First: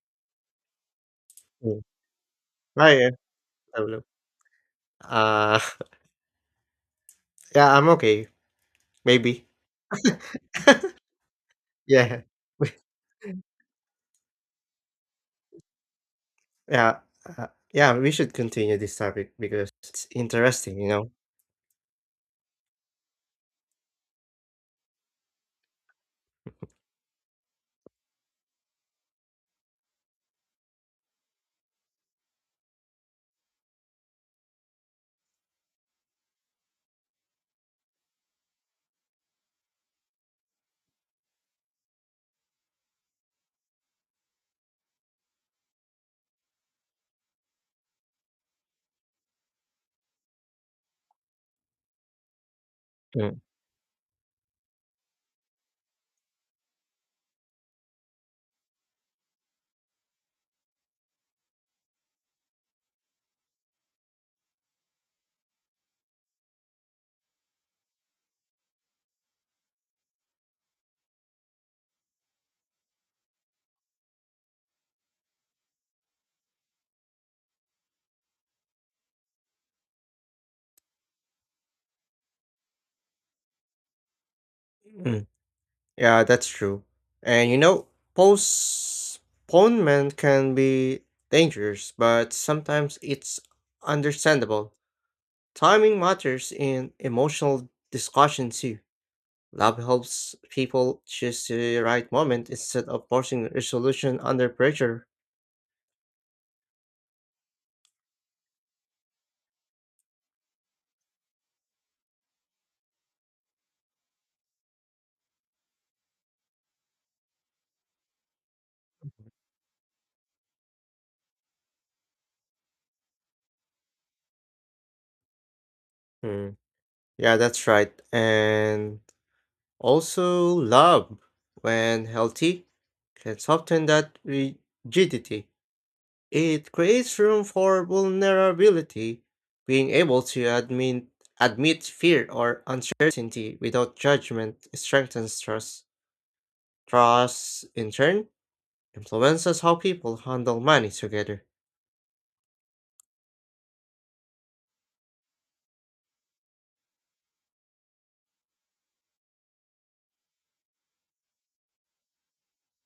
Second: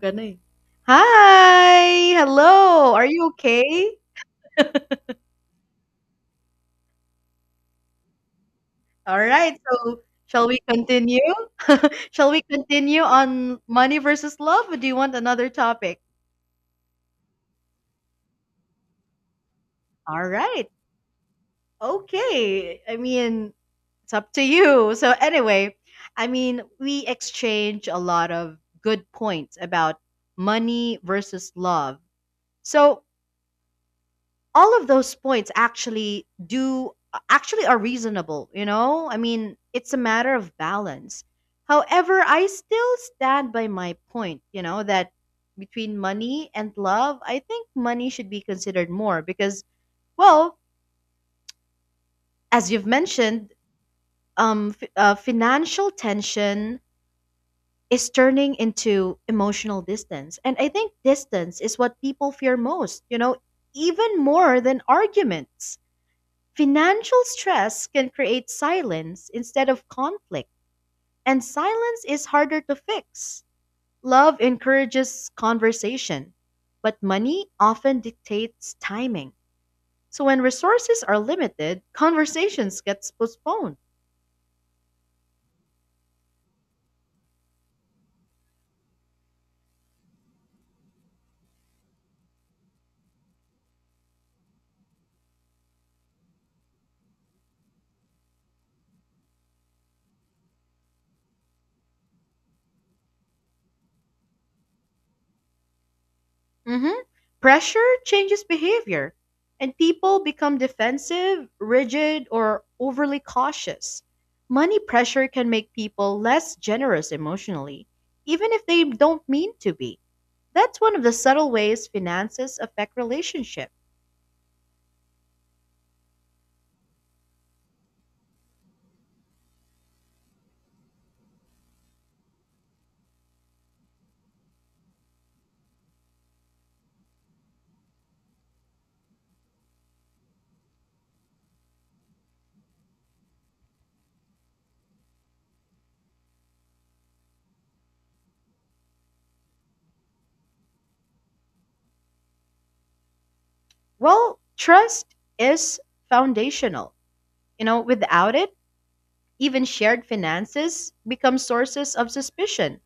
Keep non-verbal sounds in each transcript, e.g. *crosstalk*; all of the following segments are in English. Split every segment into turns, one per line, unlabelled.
Gana, eh.
Mm.
Hi!
Oh,
Hello! Are
yeah,
you okay?
problem. Uh, *laughs* yeah, I'm okay,
All
maybe.
right, so shall we
*laughs*
continue? *laughs*
Yeah.
Shall we
We
continue on money versus love, or do you want another topic?
yeah, uh, yeah, we should continue this topic because it's
All right.
interesting,
Okay. I mean, it's up to you. So, anyway, I mean, we exchange a lot of good points about money versus love. So, all of those points actually are reasonable, I mean it's a matter of balance. However, I still stand by my point, that between money and love I think money should be considered more because, well, as you've
Mm.
mentioned, financial tension is turning into emotional distance. And I think distance is what people fear most, even more than arguments. Financial stress can create silence instead of conflict, and silence is harder to fix. Love encourages conversation, but money often dictates timing. So when resources are limited, conversations get postponed.
Mm. Yeah, that's true. And you know, postponement can be dangerous, but sometimes it's understandable. Timing matters in emotional discussion too. Love helps people choose the right moment instead of forcing resolution under pressure.
Mhm. Pressure changes behavior, and people become defensive, rigid, or overly cautious. Money pressure can make people less generous emotionally, even if they don't mean to be. That's one of the subtle ways finances affect relationship.
Mm, yeah, that's right. And also, love, when healthy, can soften that rigidity. It creates room for vulnerability, being able to admit fear or uncertainty without judgment strengthens trust. Trust, in turn, influences how people handle money together.
Well, trust is foundational. Without it, even shared finances become sources of suspicion.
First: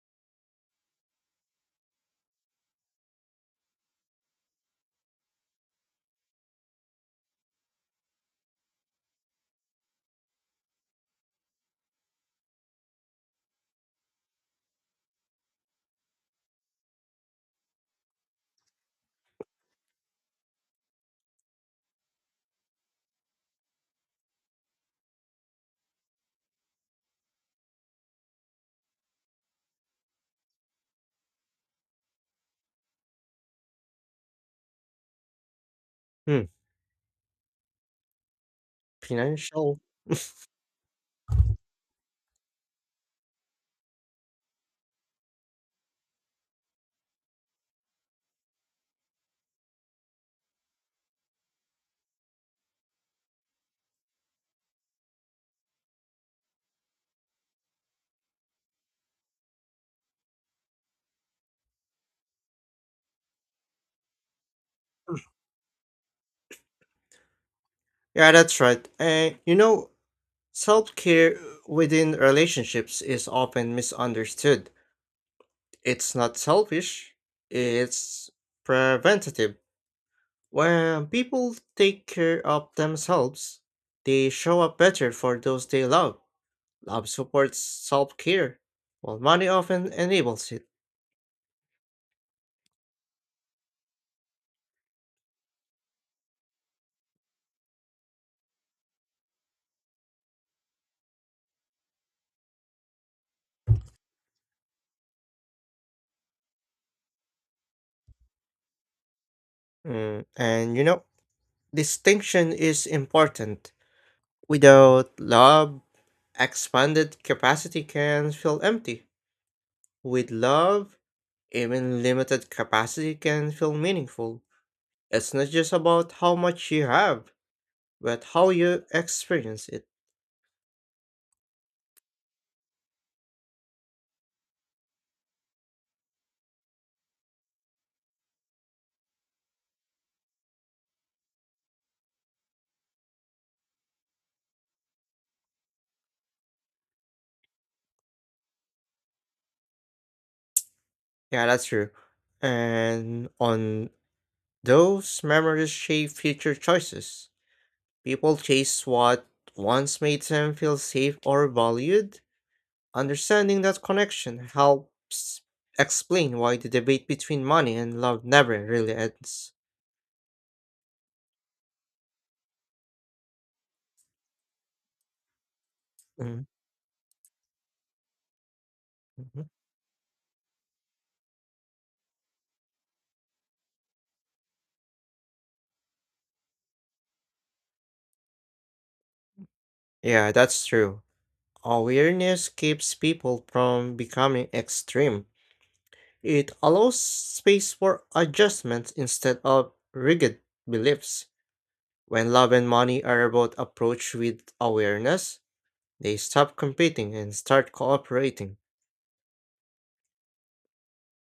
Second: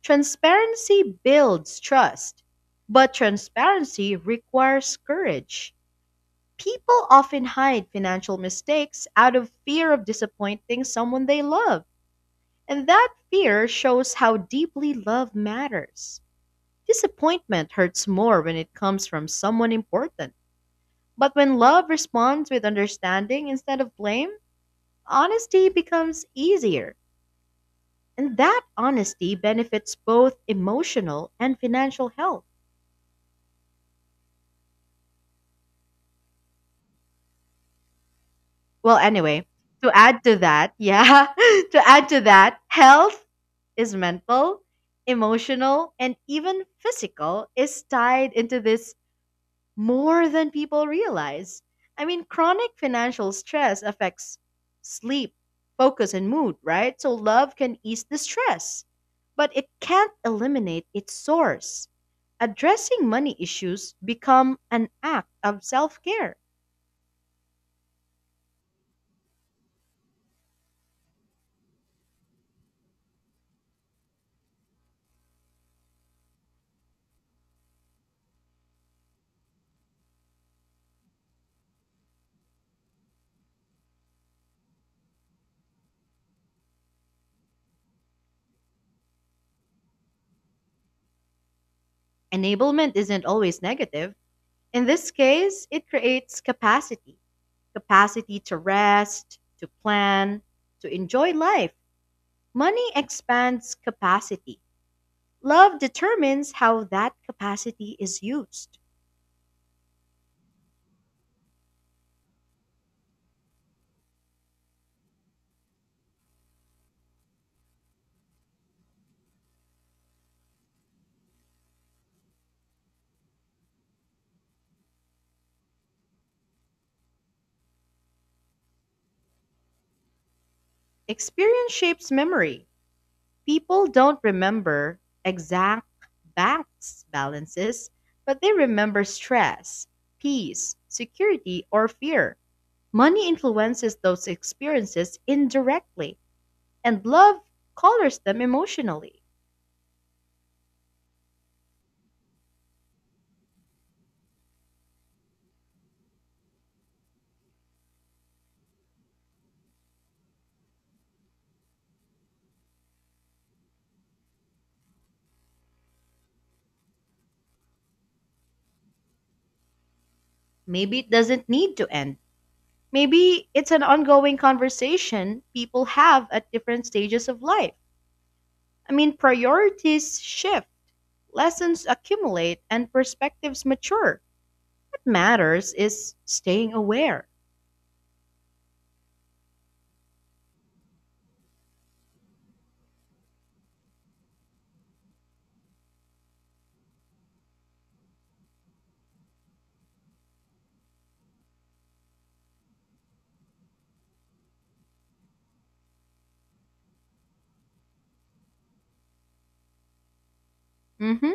Transparency builds trust, but transparency requires courage. People often hide financial mistakes out of fear of disappointing someone they love, and that fear shows how deeply love matters. Disappointment hurts more when it comes from someone important. But when love responds with understanding instead of blame, honesty becomes easier. And that honesty benefits both emotional and financial health.
Hmm,
Well, anyway,
financial.
to add to that, yeah, *laughs* to add to that, health is mental, emotional, and even physical is tied into this more than people realize. I mean, chronic financial stress affects sleep, focus, and mood, right? So love can ease the stress, but it can't eliminate its source. Addressing money issues become an act of self-care.
Yeah, that's right. And you know, self care within relationships is often misunderstood. It's not selfish, it's preventative. When people take care of themselves, they show up better for those they love. Love supports self care, while money often enables it.
Enablement isn't always negative. In this case, it creates capacity, capacity to rest, to plan, to enjoy life. Money expands capacity. Love determines how that capacity is used.
Mm, and you know, distinction is important. Without love, expanded capacity can feel empty. With love, even limited capacity can feel meaningful. It's not just about how much you have, but how you experience it.
Experience shapes memory. People don't remember exact banks balances, but they remember stress, peace, security, or fear. Money influences those experiences indirectly, and love colors them emotionally.
Yeah, that's true. And on those memories shape future choices. People chase what once made them feel safe or valued. Understanding that connection helps explain why the debate between money and love never really ends.
Maybe it doesn't need to end. Maybe it's an ongoing conversation people have
Mm,
at different stages of life. I mean,
mhm.
priorities shift. Lessons accumulate and perspectives mature. What matters is staying aware.
Yeah, that's true. Awareness keeps people from becoming extreme. It allows space for adjustments instead of rigid beliefs. When love and money are about approach with awareness, they stop competing and start cooperating.
Hmm.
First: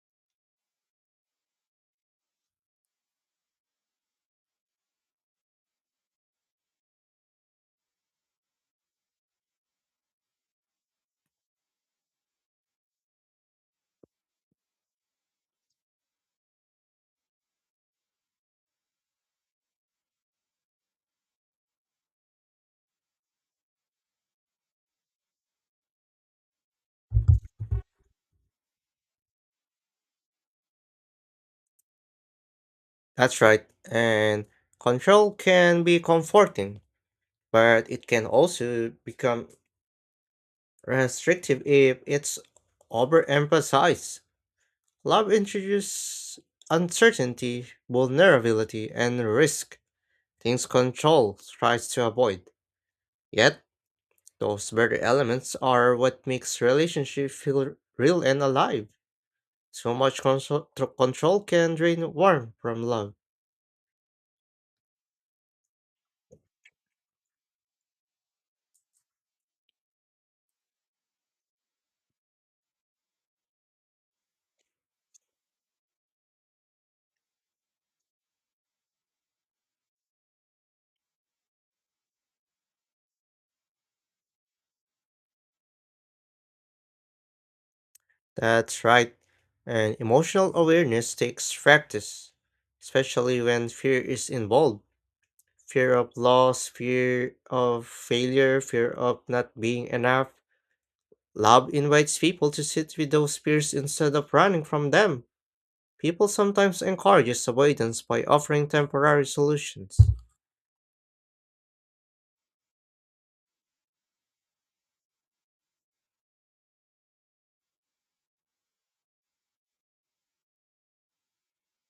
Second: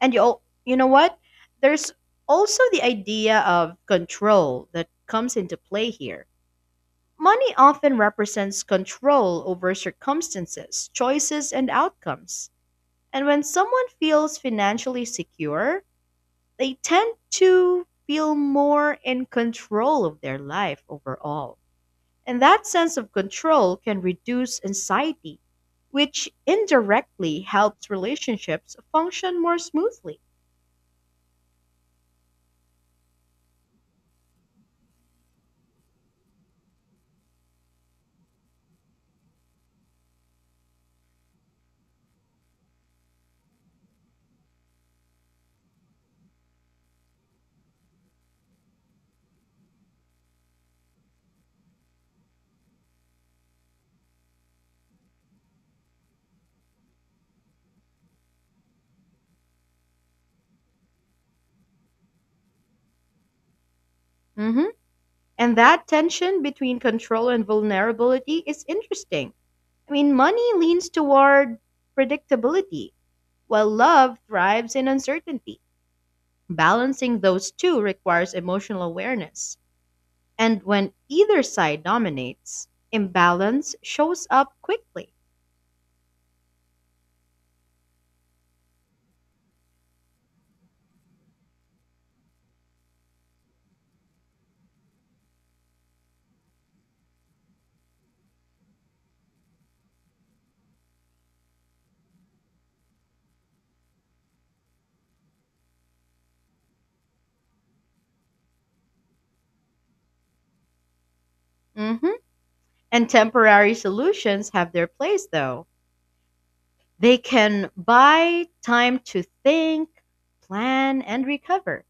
And you know what? There's also the idea of control that comes into play here. Money often represents control over circumstances, choices, and outcomes. And when someone feels financially secure, they tend to feel more in control of their life overall. And that sense of control can reduce anxiety, which indirectly helps relationships function more smoothly.
That's right. And control can be comforting, but it can also become restrictive if it's overemphasized. Love introduces uncertainty, vulnerability, and risk, things control tries to avoid. Yet, those very elements are what makes relationship feel real and alive. So much control can drain warmth from love.
Mhm. And that tension between control and vulnerability is interesting. I mean, money leans toward predictability, while love thrives in uncertainty. Balancing those two requires emotional awareness. And when either side dominates, imbalance shows up quickly.
That's right. And emotional awareness takes practice, especially when fear is involved. Fear of loss, fear of failure, fear of not being enough. Love invites people to sit with those fears instead of running from them. People sometimes encourages avoidance by offering temporary solutions.
Mhm. And temporary solutions have their place, though. They can buy time to think, plan, and recover.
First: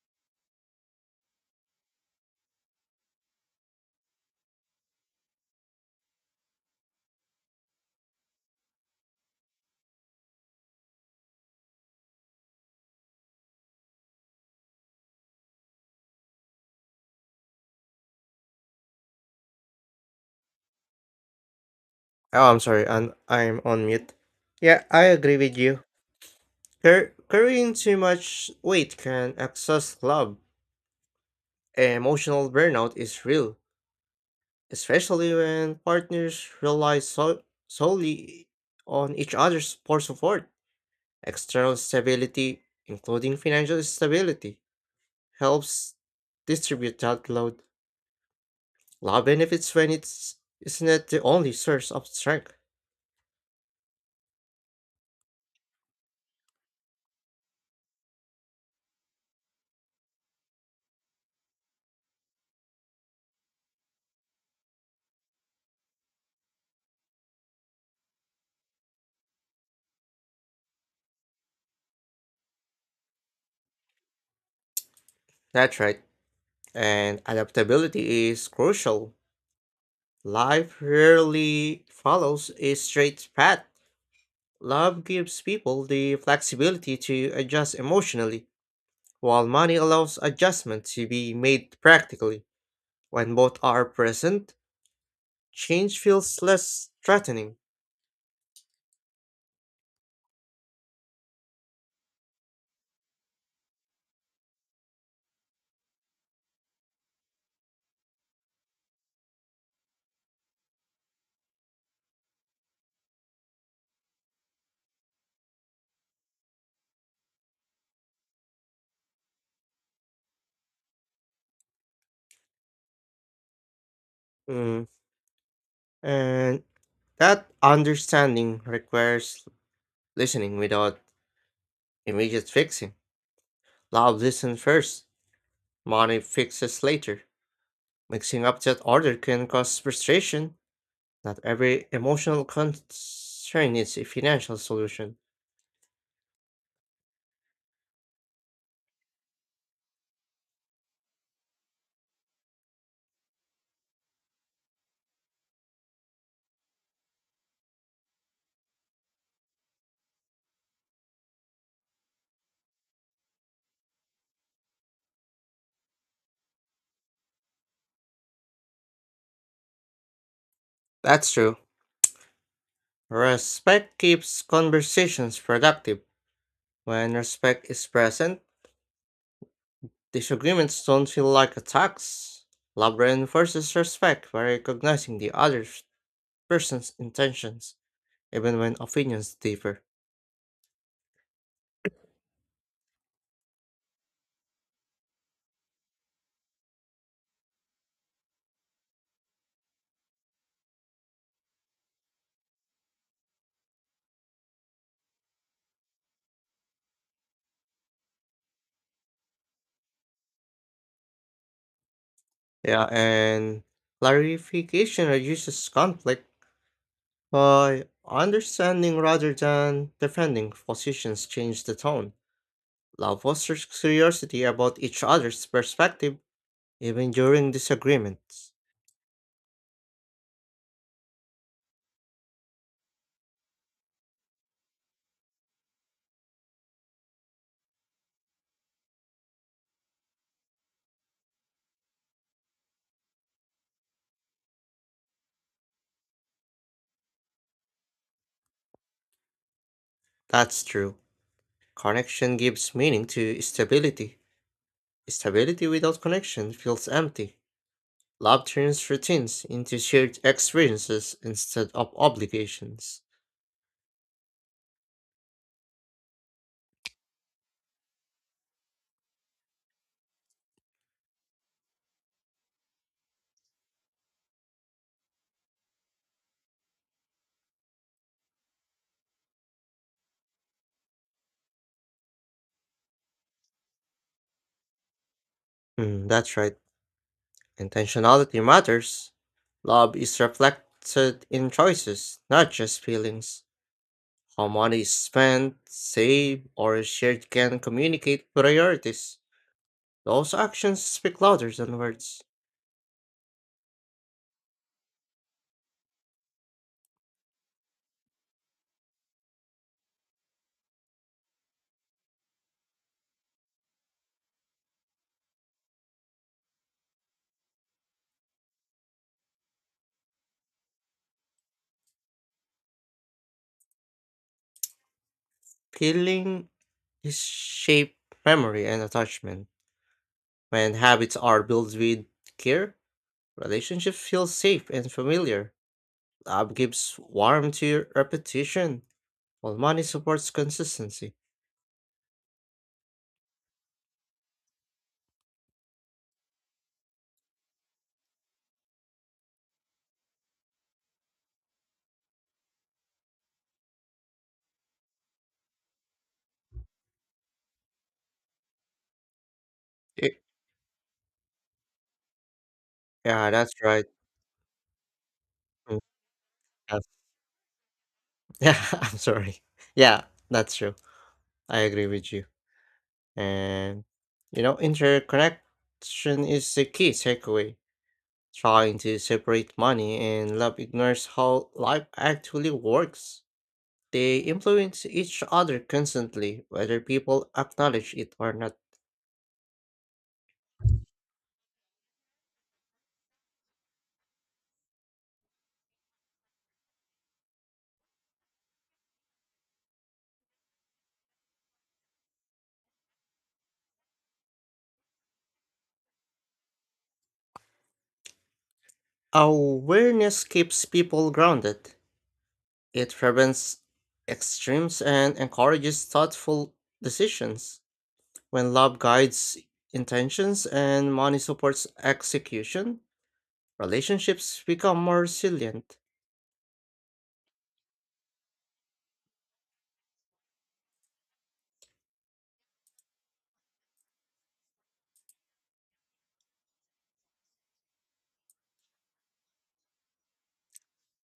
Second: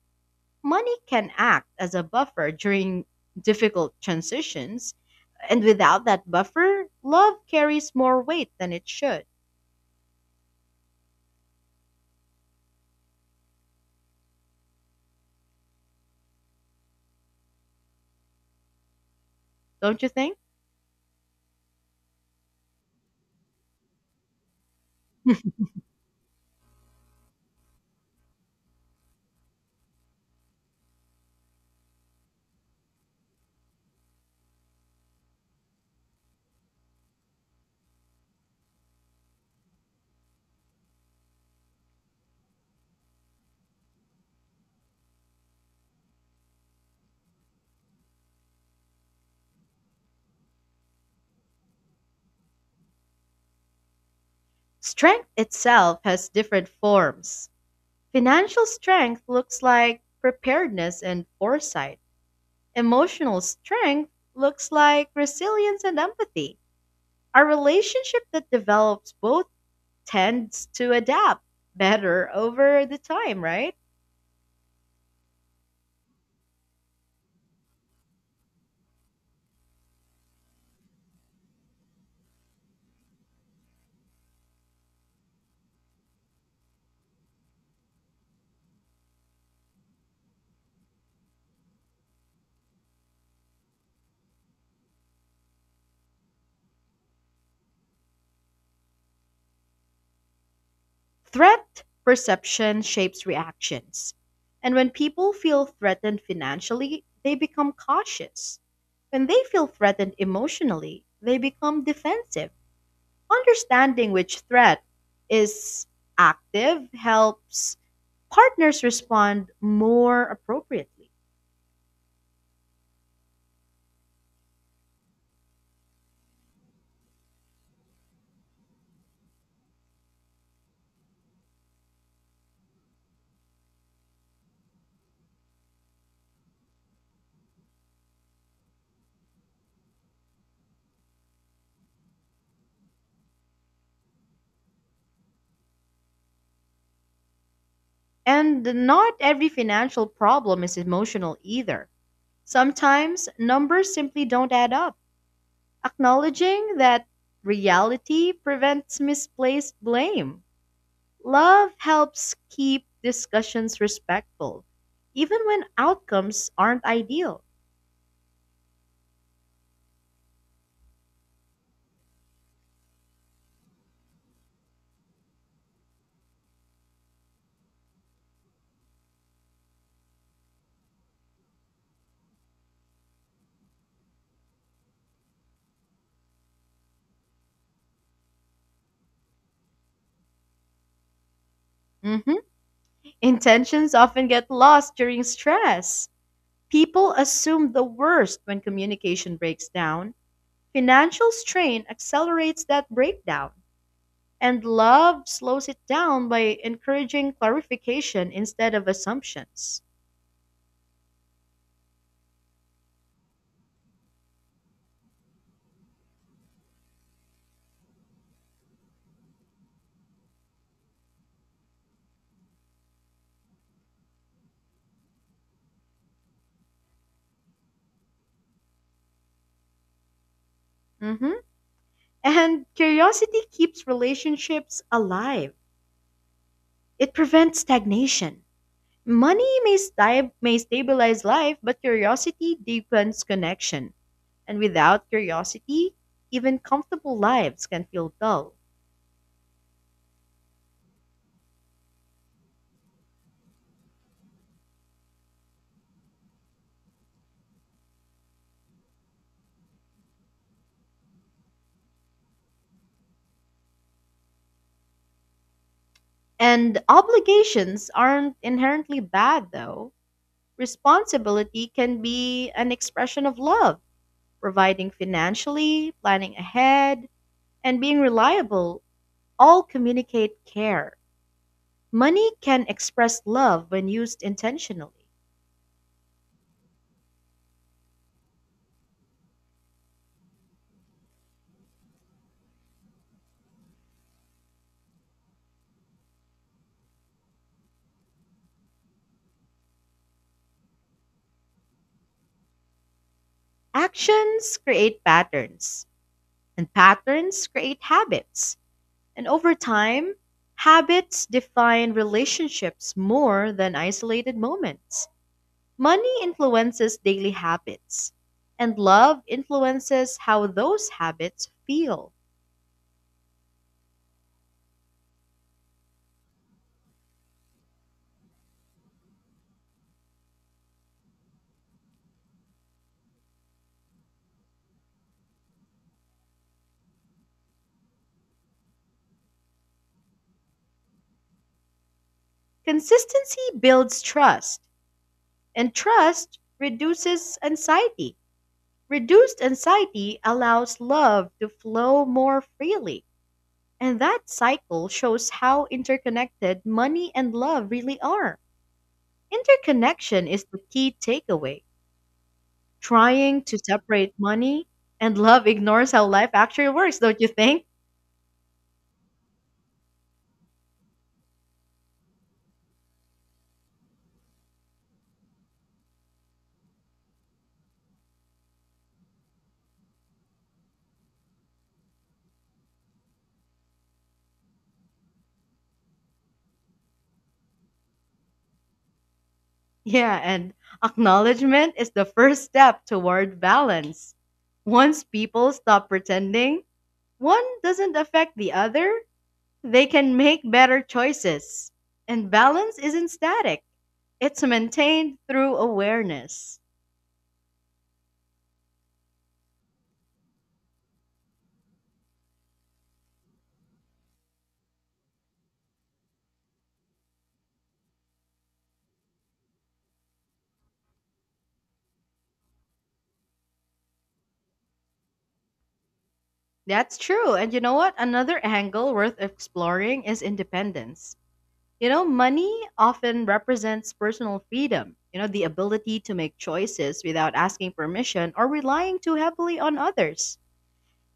Money can act as a buffer during difficult transitions, and without that buffer, love carries more weight than it should, don't you think?
Oh, I'm sorry, and I'm on mute. Yeah, I agree with you. Carrying too much weight can exhaust love. Emotional burnout is real especially when partners rely solely on each other's for support. External stability, including financial stability, helps distribute that load. Love benefits when it's not the only source of strength.
Strength itself has different forms. Financial strength looks like preparedness and foresight. Emotional strength looks like resilience and empathy. A relationship that develops both tends to adapt better over the time, right?
That's right. And adaptability is crucial. Life rarely follows a straight path. Love gives people the flexibility to adjust emotionally, while money allows adjustment to be made practically. When both are present, change feels less threatening.
Threat perception shapes reactions. And when people feel threatened financially, they become cautious. When they feel threatened emotionally, they become defensive. Understanding which threat is active helps partners respond more appropriately.
Mm, and that understanding requires listening without immediate fixing. Love listen first, money fixes later. Mixing up that order can cause frustration. Not every emotional concern is a financial solution.
And not every financial problem is emotional either. Sometimes numbers simply don't add up. Acknowledging that reality prevents misplaced blame. Love helps keep discussions respectful, even when outcomes aren't ideal.
That's true. Respect keeps conversations productive. When respect is present, disagreements don't feel like attacks. Love reinforces respect by recognizing the other person's intentions, even when opinions differ.
Mhm. Intentions often get lost during stress. People assume the worst when communication breaks down. Financial strain accelerates that breakdown. And love slows it down by encouraging clarification instead of assumptions.
Yeah, and clarification reduces conflict by understanding rather than defending positions change the tone. Love fosters curiosity about each other's perspective even during disagreements.
Mhm. And curiosity keeps relationships alive, it prevents stagnation. Money may stabilize life, but curiosity deepens connection. And without curiosity, even comfortable lives can feel dull.
That's true. Connection gives meaning to stability. Stability without connection feels empty. Love turns routines into shared experiences instead of obligations.
And obligations aren't inherently bad, though. Responsibility can be an expression of love: providing financially, planning ahead, and being reliable all communicate care. Money can express love when used intentionally.
Hmm, that's right. Intentionality matters. Love is reflected in choices, not just feelings. How money is spent, saved, or shared can communicate priorities. Those actions speak louder than words.
Actions create patterns, and patterns create habits. And over time, habits define relationships more than isolated moments. Money influences daily habits, and love influences how those habits feel.
Feeling is shape memory and attachment. When habits are built with care, relationship feels safe and familiar. Love gives warmth to repetition, while money supports consistency.
Consistency builds trust. And trust reduces anxiety. Reduced anxiety allows love to flow more freely. And that cycle shows how interconnected money and love really are.
Y-
Interconnection is the key takeaway.
Yeah,
Trying
that's
to
right.
separate money and love
Mm,
ignores how life actually
yes.
works, don't you think? *laughs*
*laughs* Yeah, I'm sorry. Yeah, that's true. I agree with you. And you know, interconnection is the key takeaway. Trying to separate money and love ignores how life actually works. They influence each other constantly, whether people acknowledge it or not.
Yeah, and acknowledgement is the first step toward balance. Once people stop pretending, one doesn't affect the other, they can make better choices. And balance isn't static, it's maintained through awareness.
Awareness keeps people grounded. It prevents extremes and encourages thoughtful decisions. When love guides intentions and money supports execution, relationships become more resilient.
That's true. And you know what? Another angle worth exploring is independence. Money often represents personal freedom, the ability to make choices without asking permission or relying too heavily on others.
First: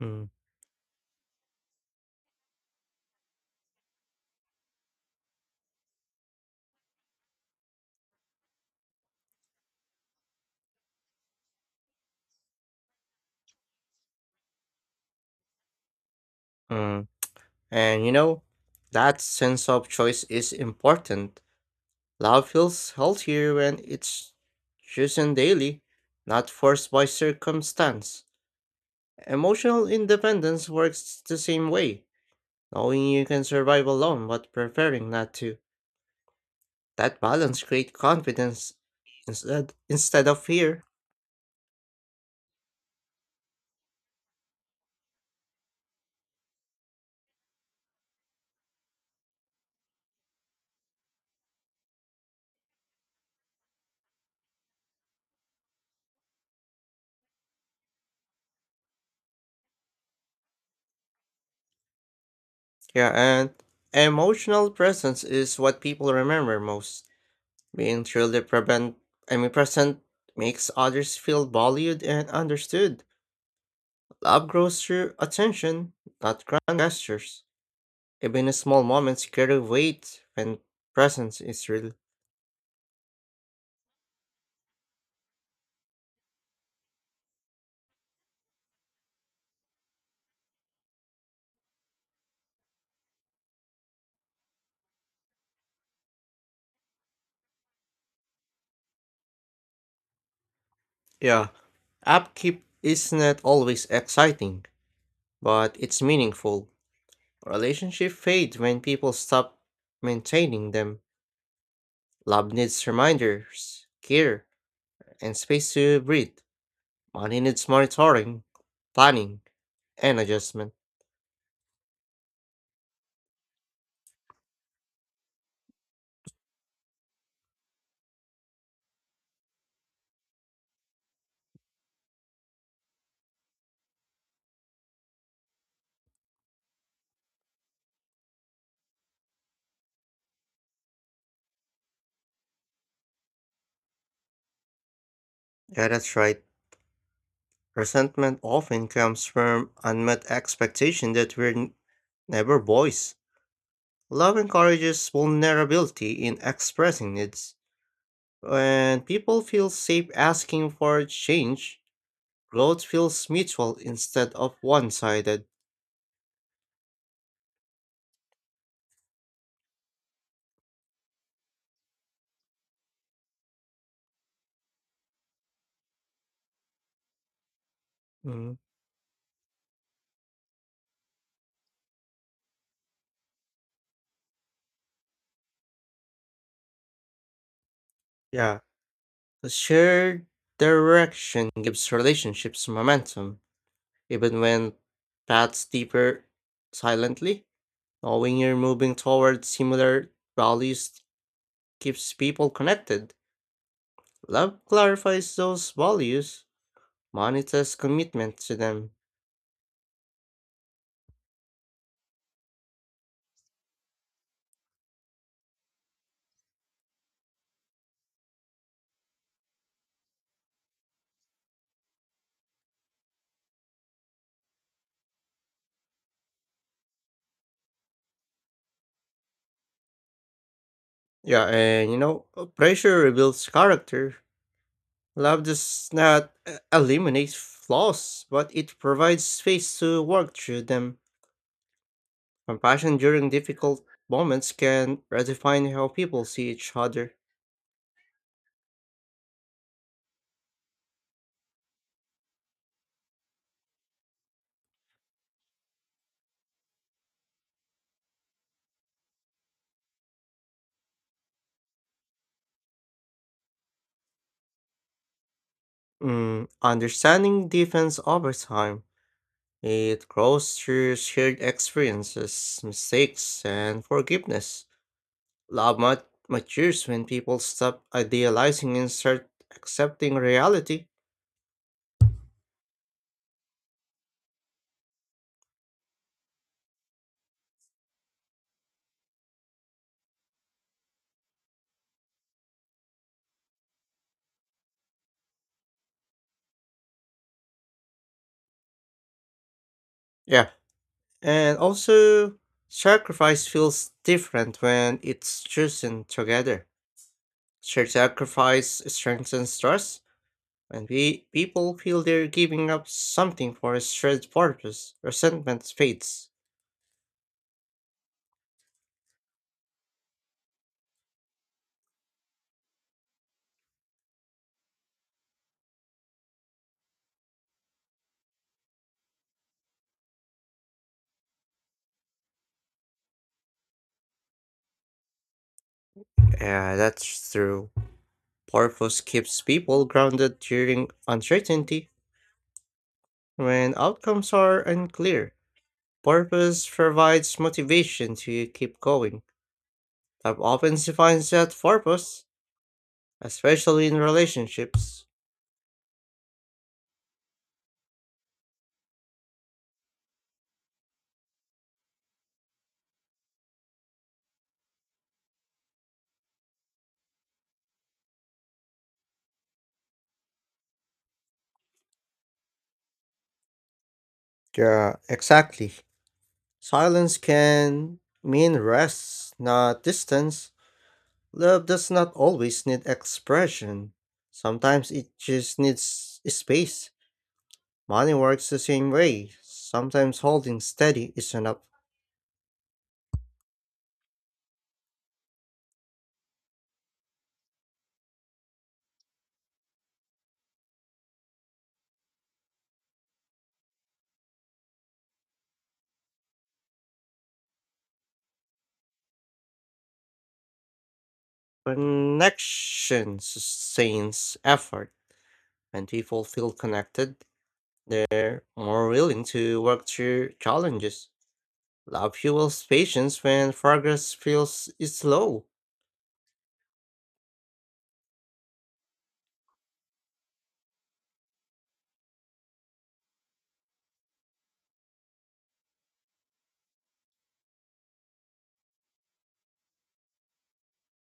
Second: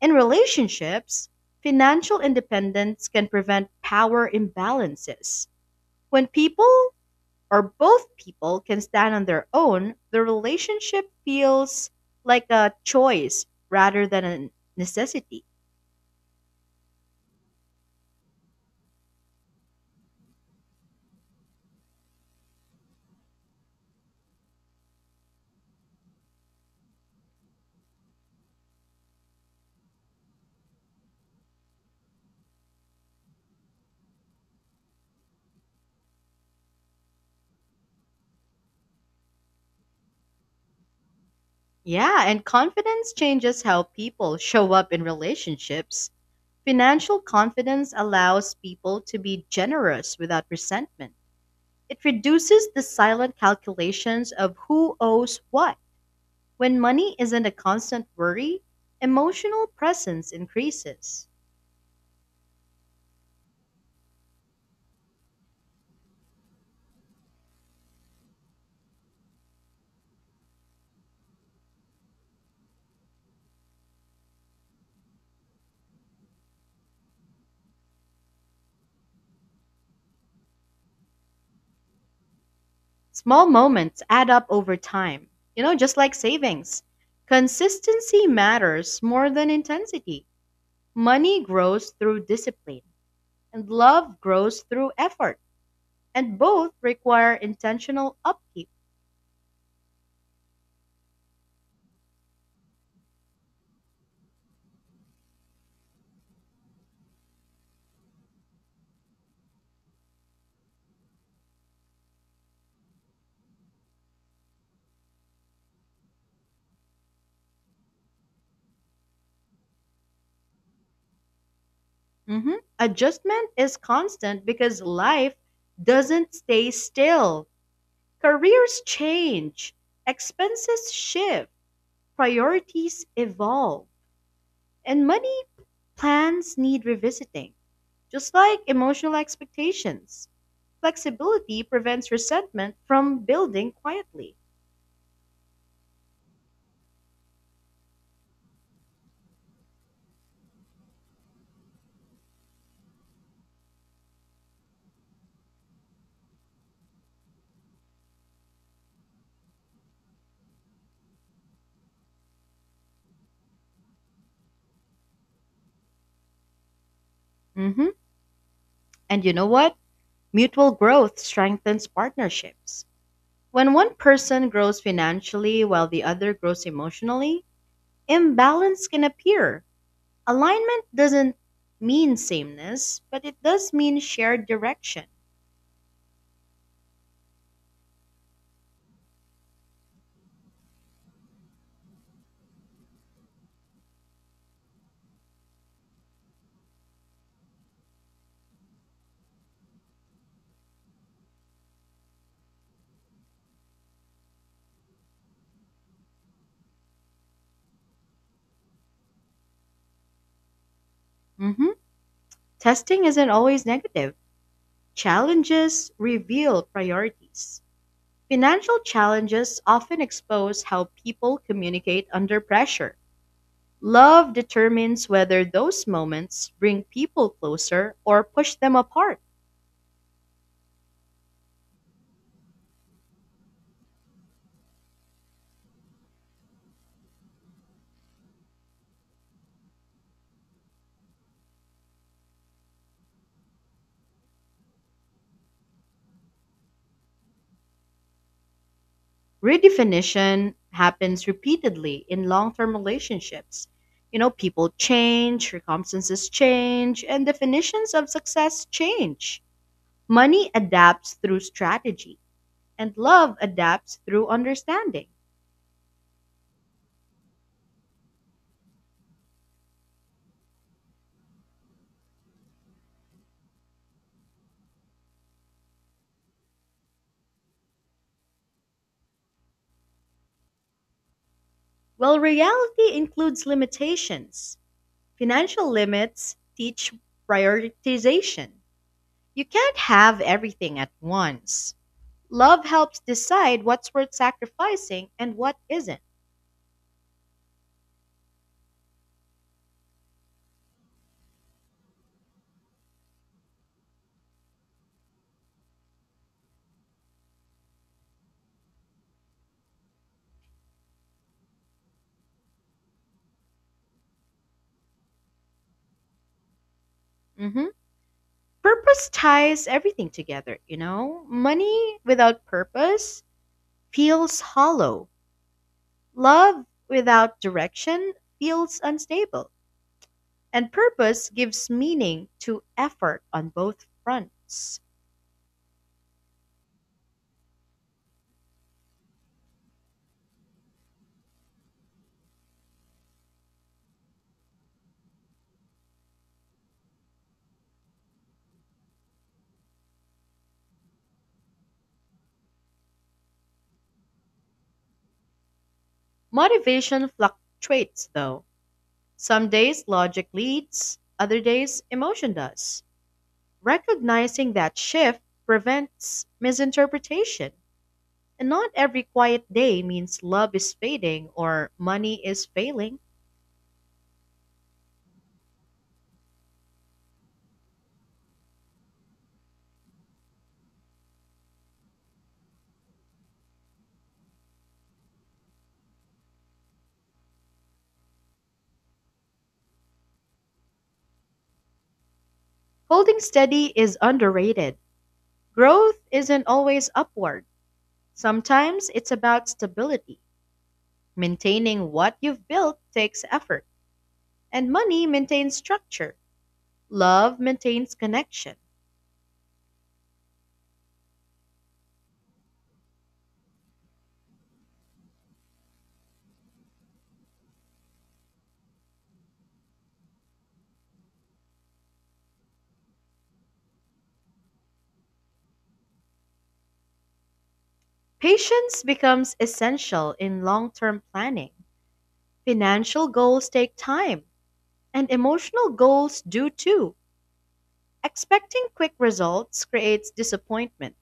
In
Mm.
relationships, financial independence can prevent power imbalances. When people or both people can stand on their own, the relationship feels like a choice rather than a necessity.
Mm. And you know, that sense of choice is important. Love feels healthier when it's chosen daily, not forced by circumstance. Emotional independence works the same way, knowing you can survive alone but preferring not to. That balance creates confidence instead of fear.
Yeah, and confidence changes how people show up in relationships. Financial confidence allows people to be generous without resentment. It reduces the silent calculations of who owes what. When money isn't a constant worry, emotional presence increases.
Yeah, and emotional presence is what people remember most. Being truly present makes others feel valued and understood. Love grows through attention, not grand gestures. Even small moments carry weight when presence is real.
Small moments add up over time, just like savings. Consistency matters more than intensity. Money grows through discipline, and love grows through effort, and both require intentional upkeep.
Yeah, upkeep is not always exciting, but it's meaningful. Relationships fade when people stop maintaining them. Love needs reminders, care, and space to breathe. Money needs monitoring, planning, and adjustment.
Mhm. Adjustment is constant because life doesn't stay still. Careers change, expenses shift, priorities evolve, and money plans need revisiting. Just like emotional expectations, flexibility prevents resentment from building quietly.
Yeah, that's right. Resentment often comes from unmet expectation that we're never boys. Love encourages vulnerability in expressing needs. When people feel safe asking for change, growth feels mutual instead of one sided.
Hmm. And you know what? Mutual growth strengthens partnerships. When one person grows financially while the other grows emotionally, imbalance can appear. Alignment doesn't mean sameness, but it does mean shared direction.
Yeah, a shared direction gives relationships momentum. Even when paths deeper silently, knowing you're moving toward similar values keeps people connected. Love clarifies those values, monitors commitment to them.
Hmm. Testing isn't always negative, challenges reveal priorities. Financial challenges often expose how people communicate under pressure. Love determines whether those moments bring people closer or push them apart.
Yeah, and you know, pressure rebuilds character. Love does not eliminate flaws, but it provides space to work through them. Compassion during difficult moments can redefine how people see each other.
Redefinition happens repeatedly in long term relationships. People change, circumstances change, and definitions of success change. Money adapts through strategy, and love adapts through understanding.
Mm, understanding defense over time, it grows through shared experiences, mistakes, and forgiveness. Love matures when people stop idealizing and start accepting reality.
Well, reality includes limitations. Financial limits teach prioritization. You can't have everything at once. Love helps decide what's worth sacrificing and what isn't.
Yeah, and also sacrifice feels different when it's chosen together. Shared sacrifice strengthens trust. When people feel they're giving up something for a shared purpose, resentment fades.
Mhm. Purpose ties everything together, you know? Money without purpose feels hollow. Love without direction feels unstable. And purpose gives meaning to effort on both fronts.
Yeah, that's true. Purpose keeps people grounded during uncertainty. When outcomes are unclear, purpose provides motivation to keep going. Love often defines that purpose, especially in relationships.
Motivation fluctuates, though. Some days logic leads, other days emotion does. Recognizing that shift prevents misinterpretation. And not every quiet day means love is fading or money is failing.
Yeah, exactly. Silence can mean rest, not distance. Love does not always need expression. Sometimes it just needs space. Money works the same way. Sometimes holding steady is enough.
Holding steady is underrated. Growth isn't always upward, sometimes it's about stability. Maintaining what you've built takes effort, and money maintains structure, love maintains connection.
Connection sustains effort. When people feel connected, they're more willing to work through challenges. Love fuels patience when progress feels slow.
Patience becomes essential in long term planning. Financial goals take time, and emotional goals do too. Expecting quick results creates disappointment.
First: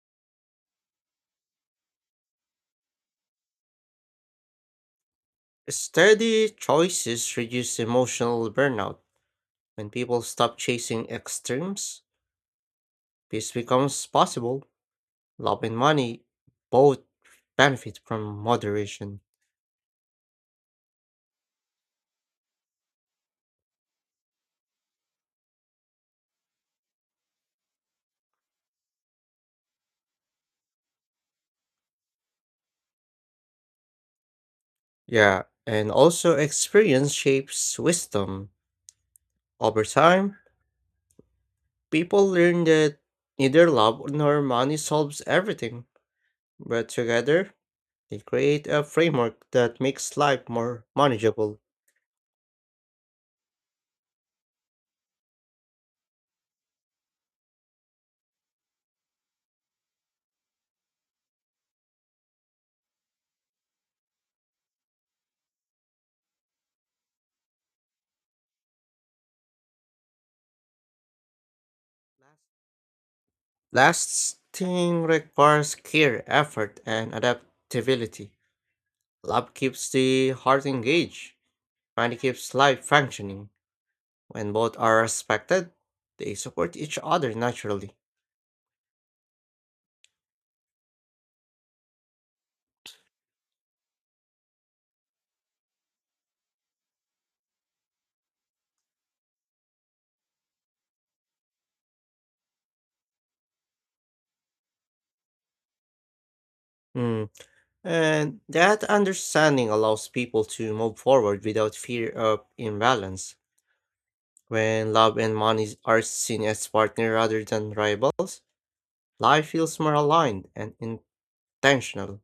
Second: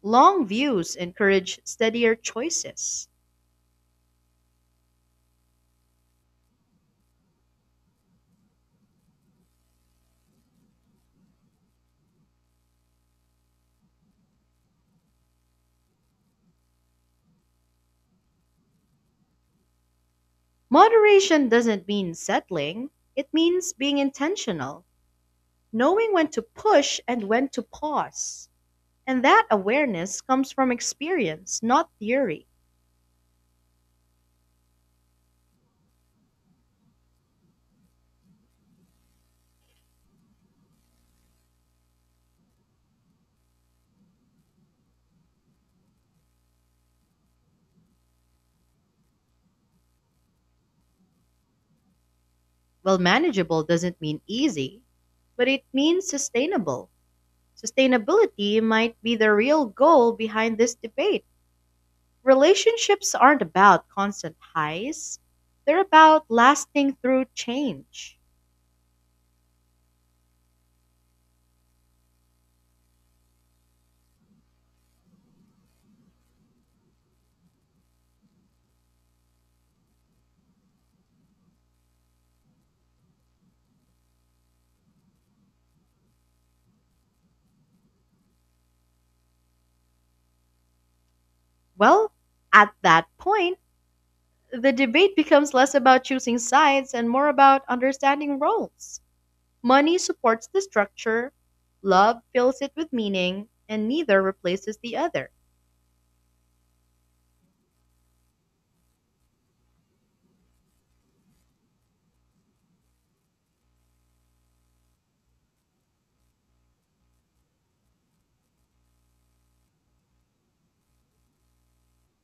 Long views encourage steadier choices.
Steady choices reduce emotional burnout. When people stop chasing extremes, peace becomes possible. Love and money both benefit from moderation.
Moderation doesn't mean settling, it means being intentional, knowing when to push and when to pause. And that awareness comes from experience, not theory.
Yeah, and also experience shapes wisdom. Over time, people learn that neither love nor money solves everything, but together they create a framework that makes life more manageable.
Well, manageable doesn't mean easy, but it means sustainable. Sustainability might be the real goal behind this debate. Relationships aren't about constant highs, they're about lasting through change.
Lasting requires care, effort, and adaptability. Love keeps the heart engaged, money keeps life functioning. When both are respected, they support each other naturally.
Well, at that point, the debate becomes less about choosing sides and more about understanding roles. Money supports the structure, love fills it with meaning, and neither replaces the other.
Hmm. And that understanding allows people to move forward without fear of imbalance. When love and money are seen as partner rather than rivals, life feels more aligned and intentional.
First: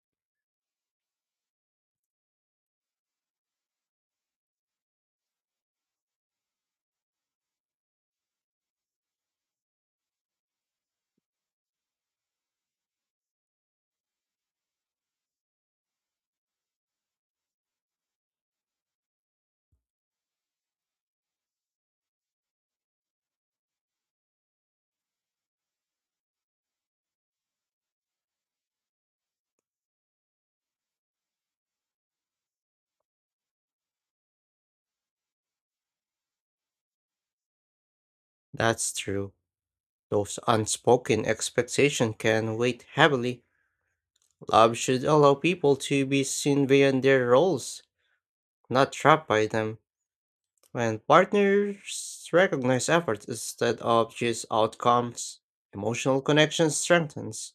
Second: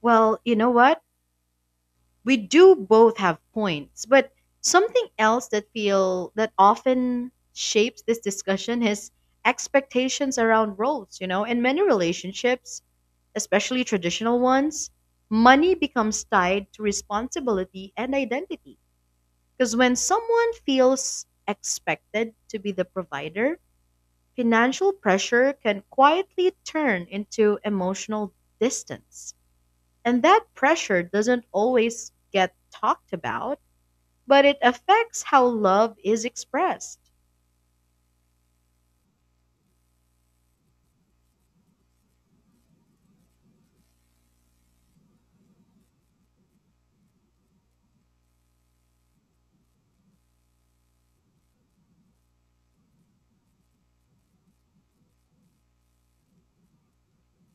Well, you know what? We do both have points, but something else that feel that often shapes this discussion is expectations around roles. In many relationships, especially traditional ones, money becomes tied to responsibility and identity. Because when someone feels expected to be the provider, financial pressure can quietly turn into emotional distance. And that pressure doesn't always get talked about, but it affects how love is expressed.
That's true. Those unspoken expectations can weigh heavily. Love should allow people to be seen beyond their roles, not trapped by them. When partners recognize efforts instead of just outcomes, emotional connection strengthens.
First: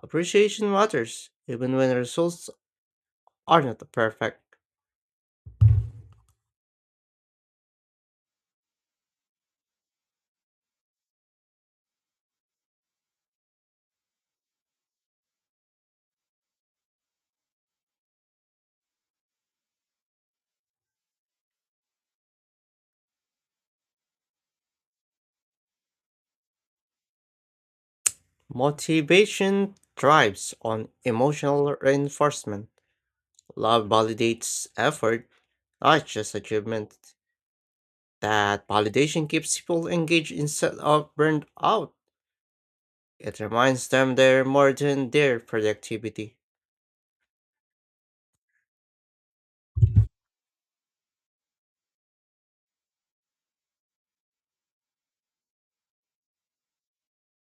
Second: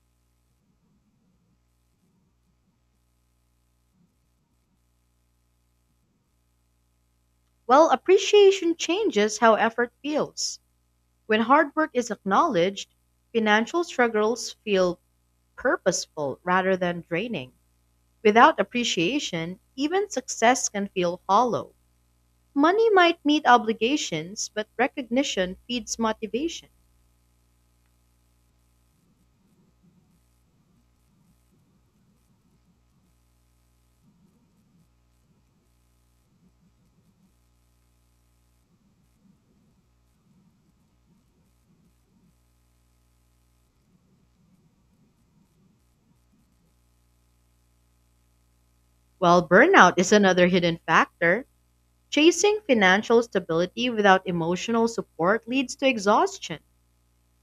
Appreciation matters, even when results are not perfect.
Well, appreciation changes how effort feels. When hard work is acknowledged, financial struggles feel purposeful rather than draining. Without appreciation, even success can feel hollow. Money might meet obligations, but recognition feeds motivation.
Motivation thrives on emotional reinforcement. Love validates effort, not just achievement. That validation keeps people engaged instead of burned out. It reminds them they're more than their productivity.
While burnout is another hidden factor, chasing financial stability without emotional support leads to exhaustion.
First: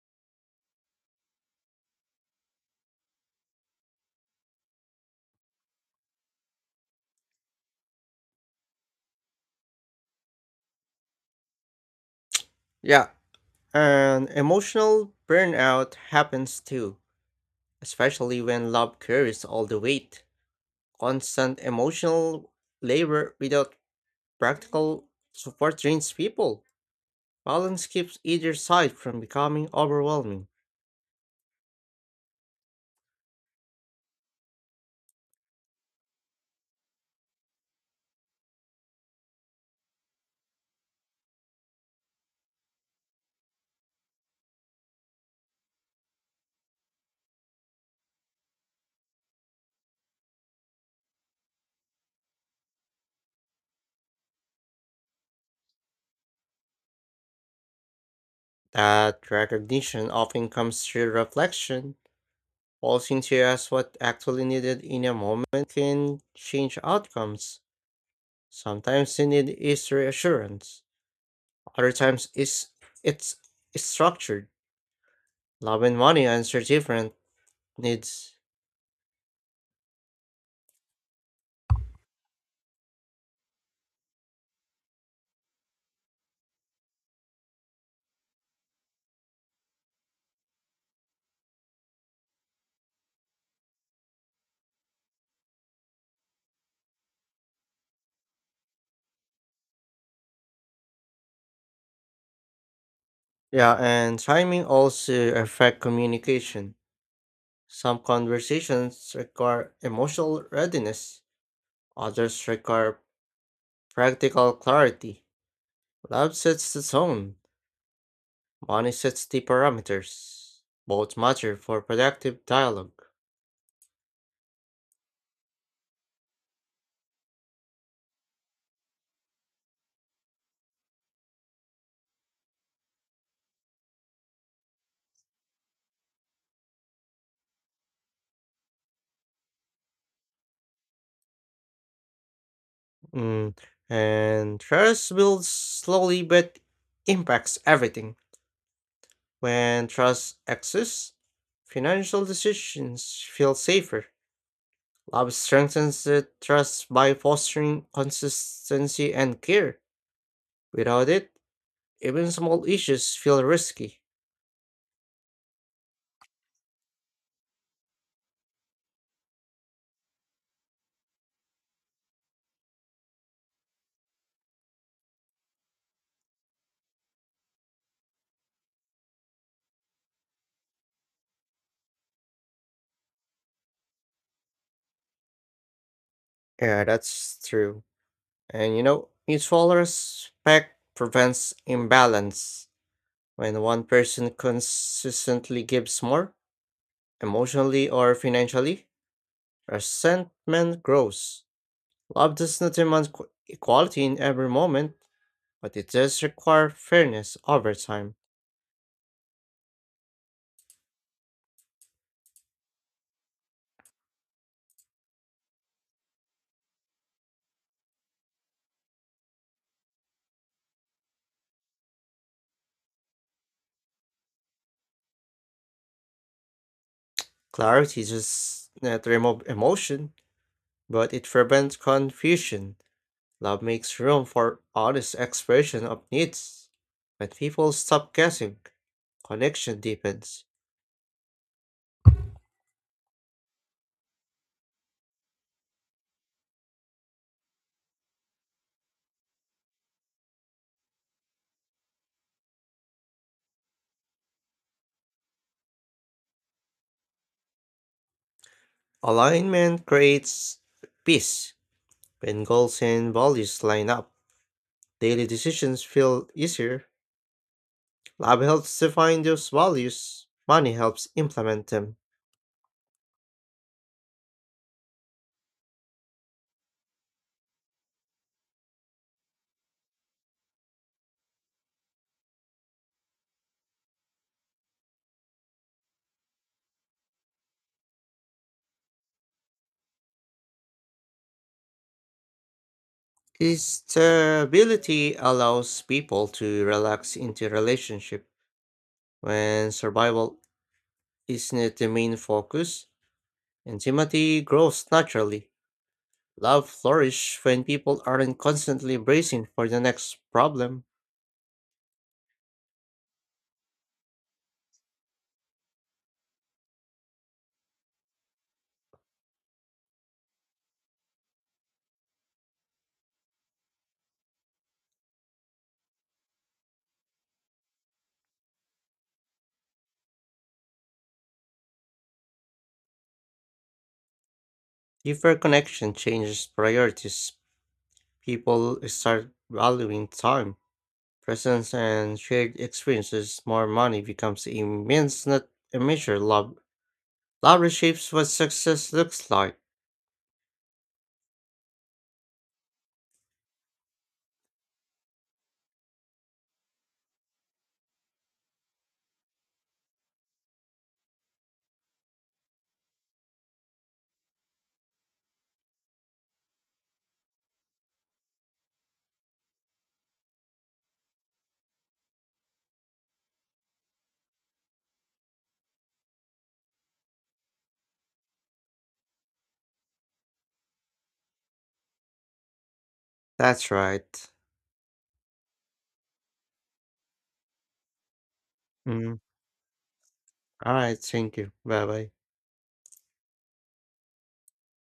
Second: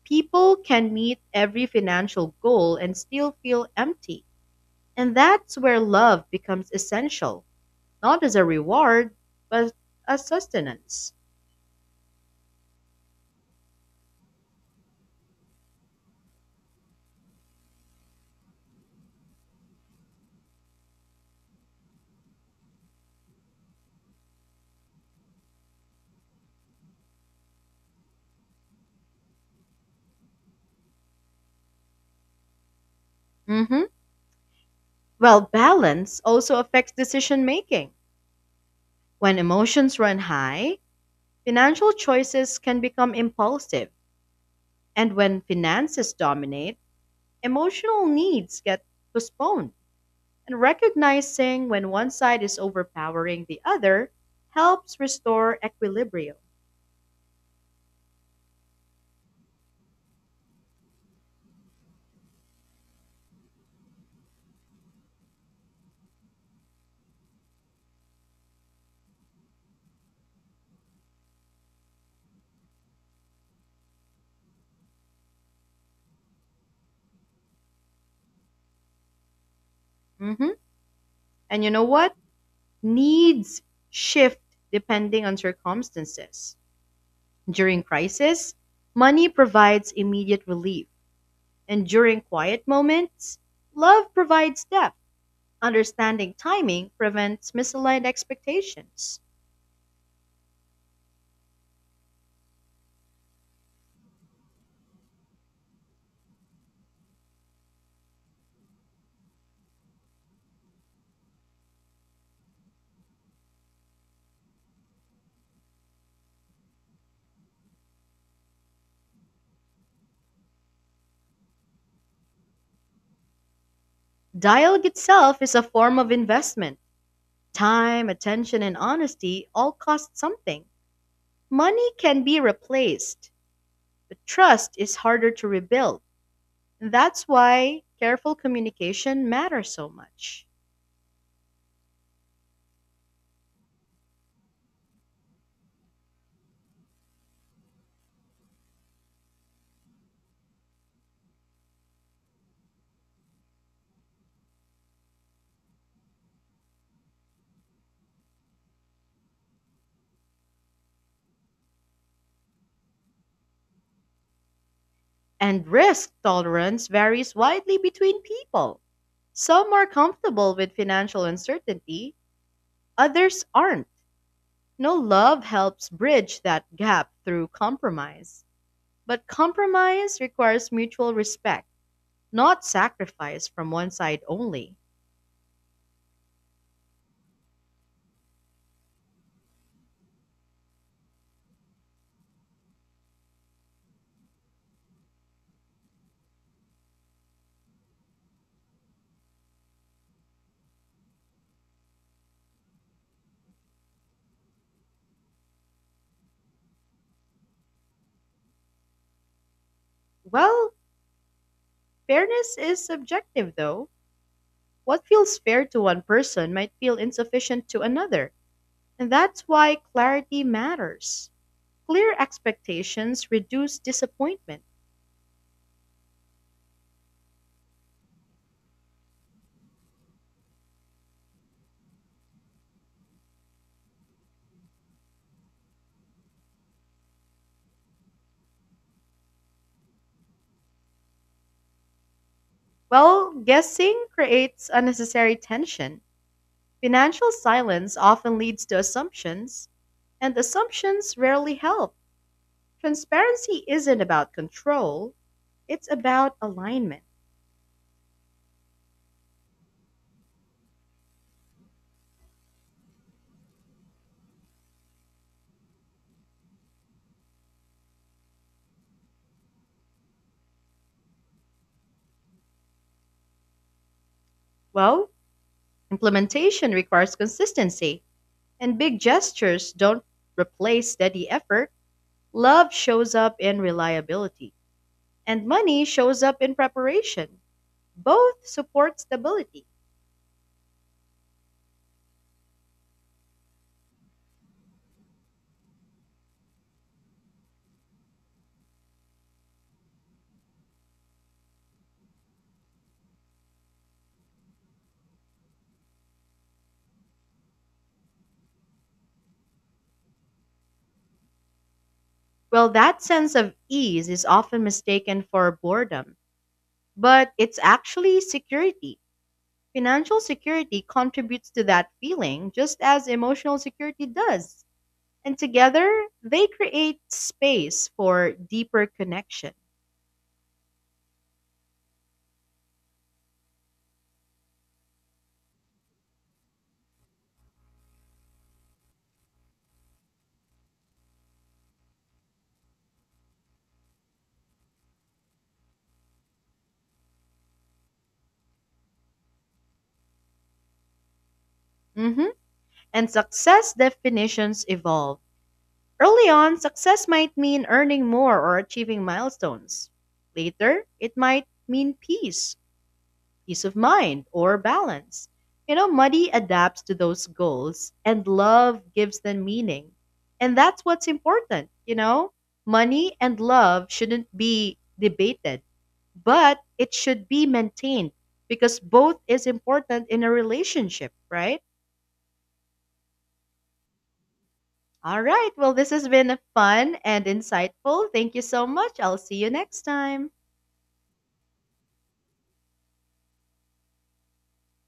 People can meet every financial goal and still feel empty. And that's where love becomes essential, not as a reward, but as sustenance.
Yeah, and emotional burnout happens too, especially when love carries all the weight. Constant emotional labor without practical support drains people. Balance keeps either side from becoming overwhelming.
Hmm. Well, balance also affects decision making. When emotions run high, financial choices can become impulsive. And when finances dominate, emotional needs get postponed. And recognizing when one side is overpowering the other helps restore equilibrium.
That recognition often comes through reflection. Pausing to ask what actually needed in a moment can change outcomes. Sometimes the need is reassurance. Other times is it's structured. Love and money answer different needs.
Hmm. And you know what? Needs shift depending on circumstances. During crisis, money provides immediate relief. And during quiet moments, love provides depth. Understanding timing prevents misaligned expectations.
Yeah, and timing also affect communication. Some conversations require emotional readiness. Others require practical clarity. Love sets the tone, money sets the parameters. Both matter for productive dialogue.
Dialogue itself is a form of investment. Time, attention, and honesty all cost something. Money can be replaced, but trust is harder to rebuild. That's why careful communication matters so much.
Mm, and trust builds slowly but impacts everything. When trust exists, financial decisions feel safer. Love strengthens the trust by fostering consistency and care. Without it, even small issues feel risky.
And risk tolerance varies widely between people. Some are comfortable with financial uncertainty, others aren't. No, love helps bridge that gap through compromise. But compromise requires mutual respect, not sacrifice from one side only.
Yeah, that's true. And you know, mutual respect prevents imbalance. When one person consistently gives more, emotionally or financially, resentment grows. Love does not demand equality in every moment, but it does require fairness over time.
Well, fairness is subjective though. What feels fair to one person might feel insufficient to another. And that's why clarity matters. Clear expectations reduce disappointment,
Clarity does not remove emotion, but it prevents confusion. Love makes room for honest expression of needs. When people stop guessing, connection deepens.
while guessing creates unnecessary tension. Financial silence often leads to assumptions, and assumptions rarely help. Transparency isn't about control, it's about alignment.
Alignment creates peace. When goals and values line up, daily decisions feel easier. Love helps define those values, money helps implement them.
Well, implementation requires consistency, and big gestures don't replace steady effort. Love shows up in reliability, and money shows up in preparation. Both support stability.
Stability allows people to relax into relationship. When survival isn't the main focus, intimacy grows naturally. Love flourishes when people aren't constantly bracing for the next problem.
Well, that sense of ease is often mistaken for boredom, but it's actually security. Financial security contributes to that feeling just as emotional security does. And together, they create space for deeper connection.
Deeper connection changes priorities. People start valuing time, presence, and shared experiences. More money becomes a means, not a measure. Love reshapes what success looks like.
Mhm. And success definitions evolve. Early on, success might mean earning more or achieving milestones. Later, it might mean peace of mind or balance. Money adapts to those goals and love gives them meaning. And that's what's important, you know? Money and love shouldn't be debated, but it should be maintained because both is important in a relationship, right?
That's right.
All right. Well, this has been fun and insightful. Thank you so much. I'll
Mm.
see you next time.
All right. Thank you. Bye bye.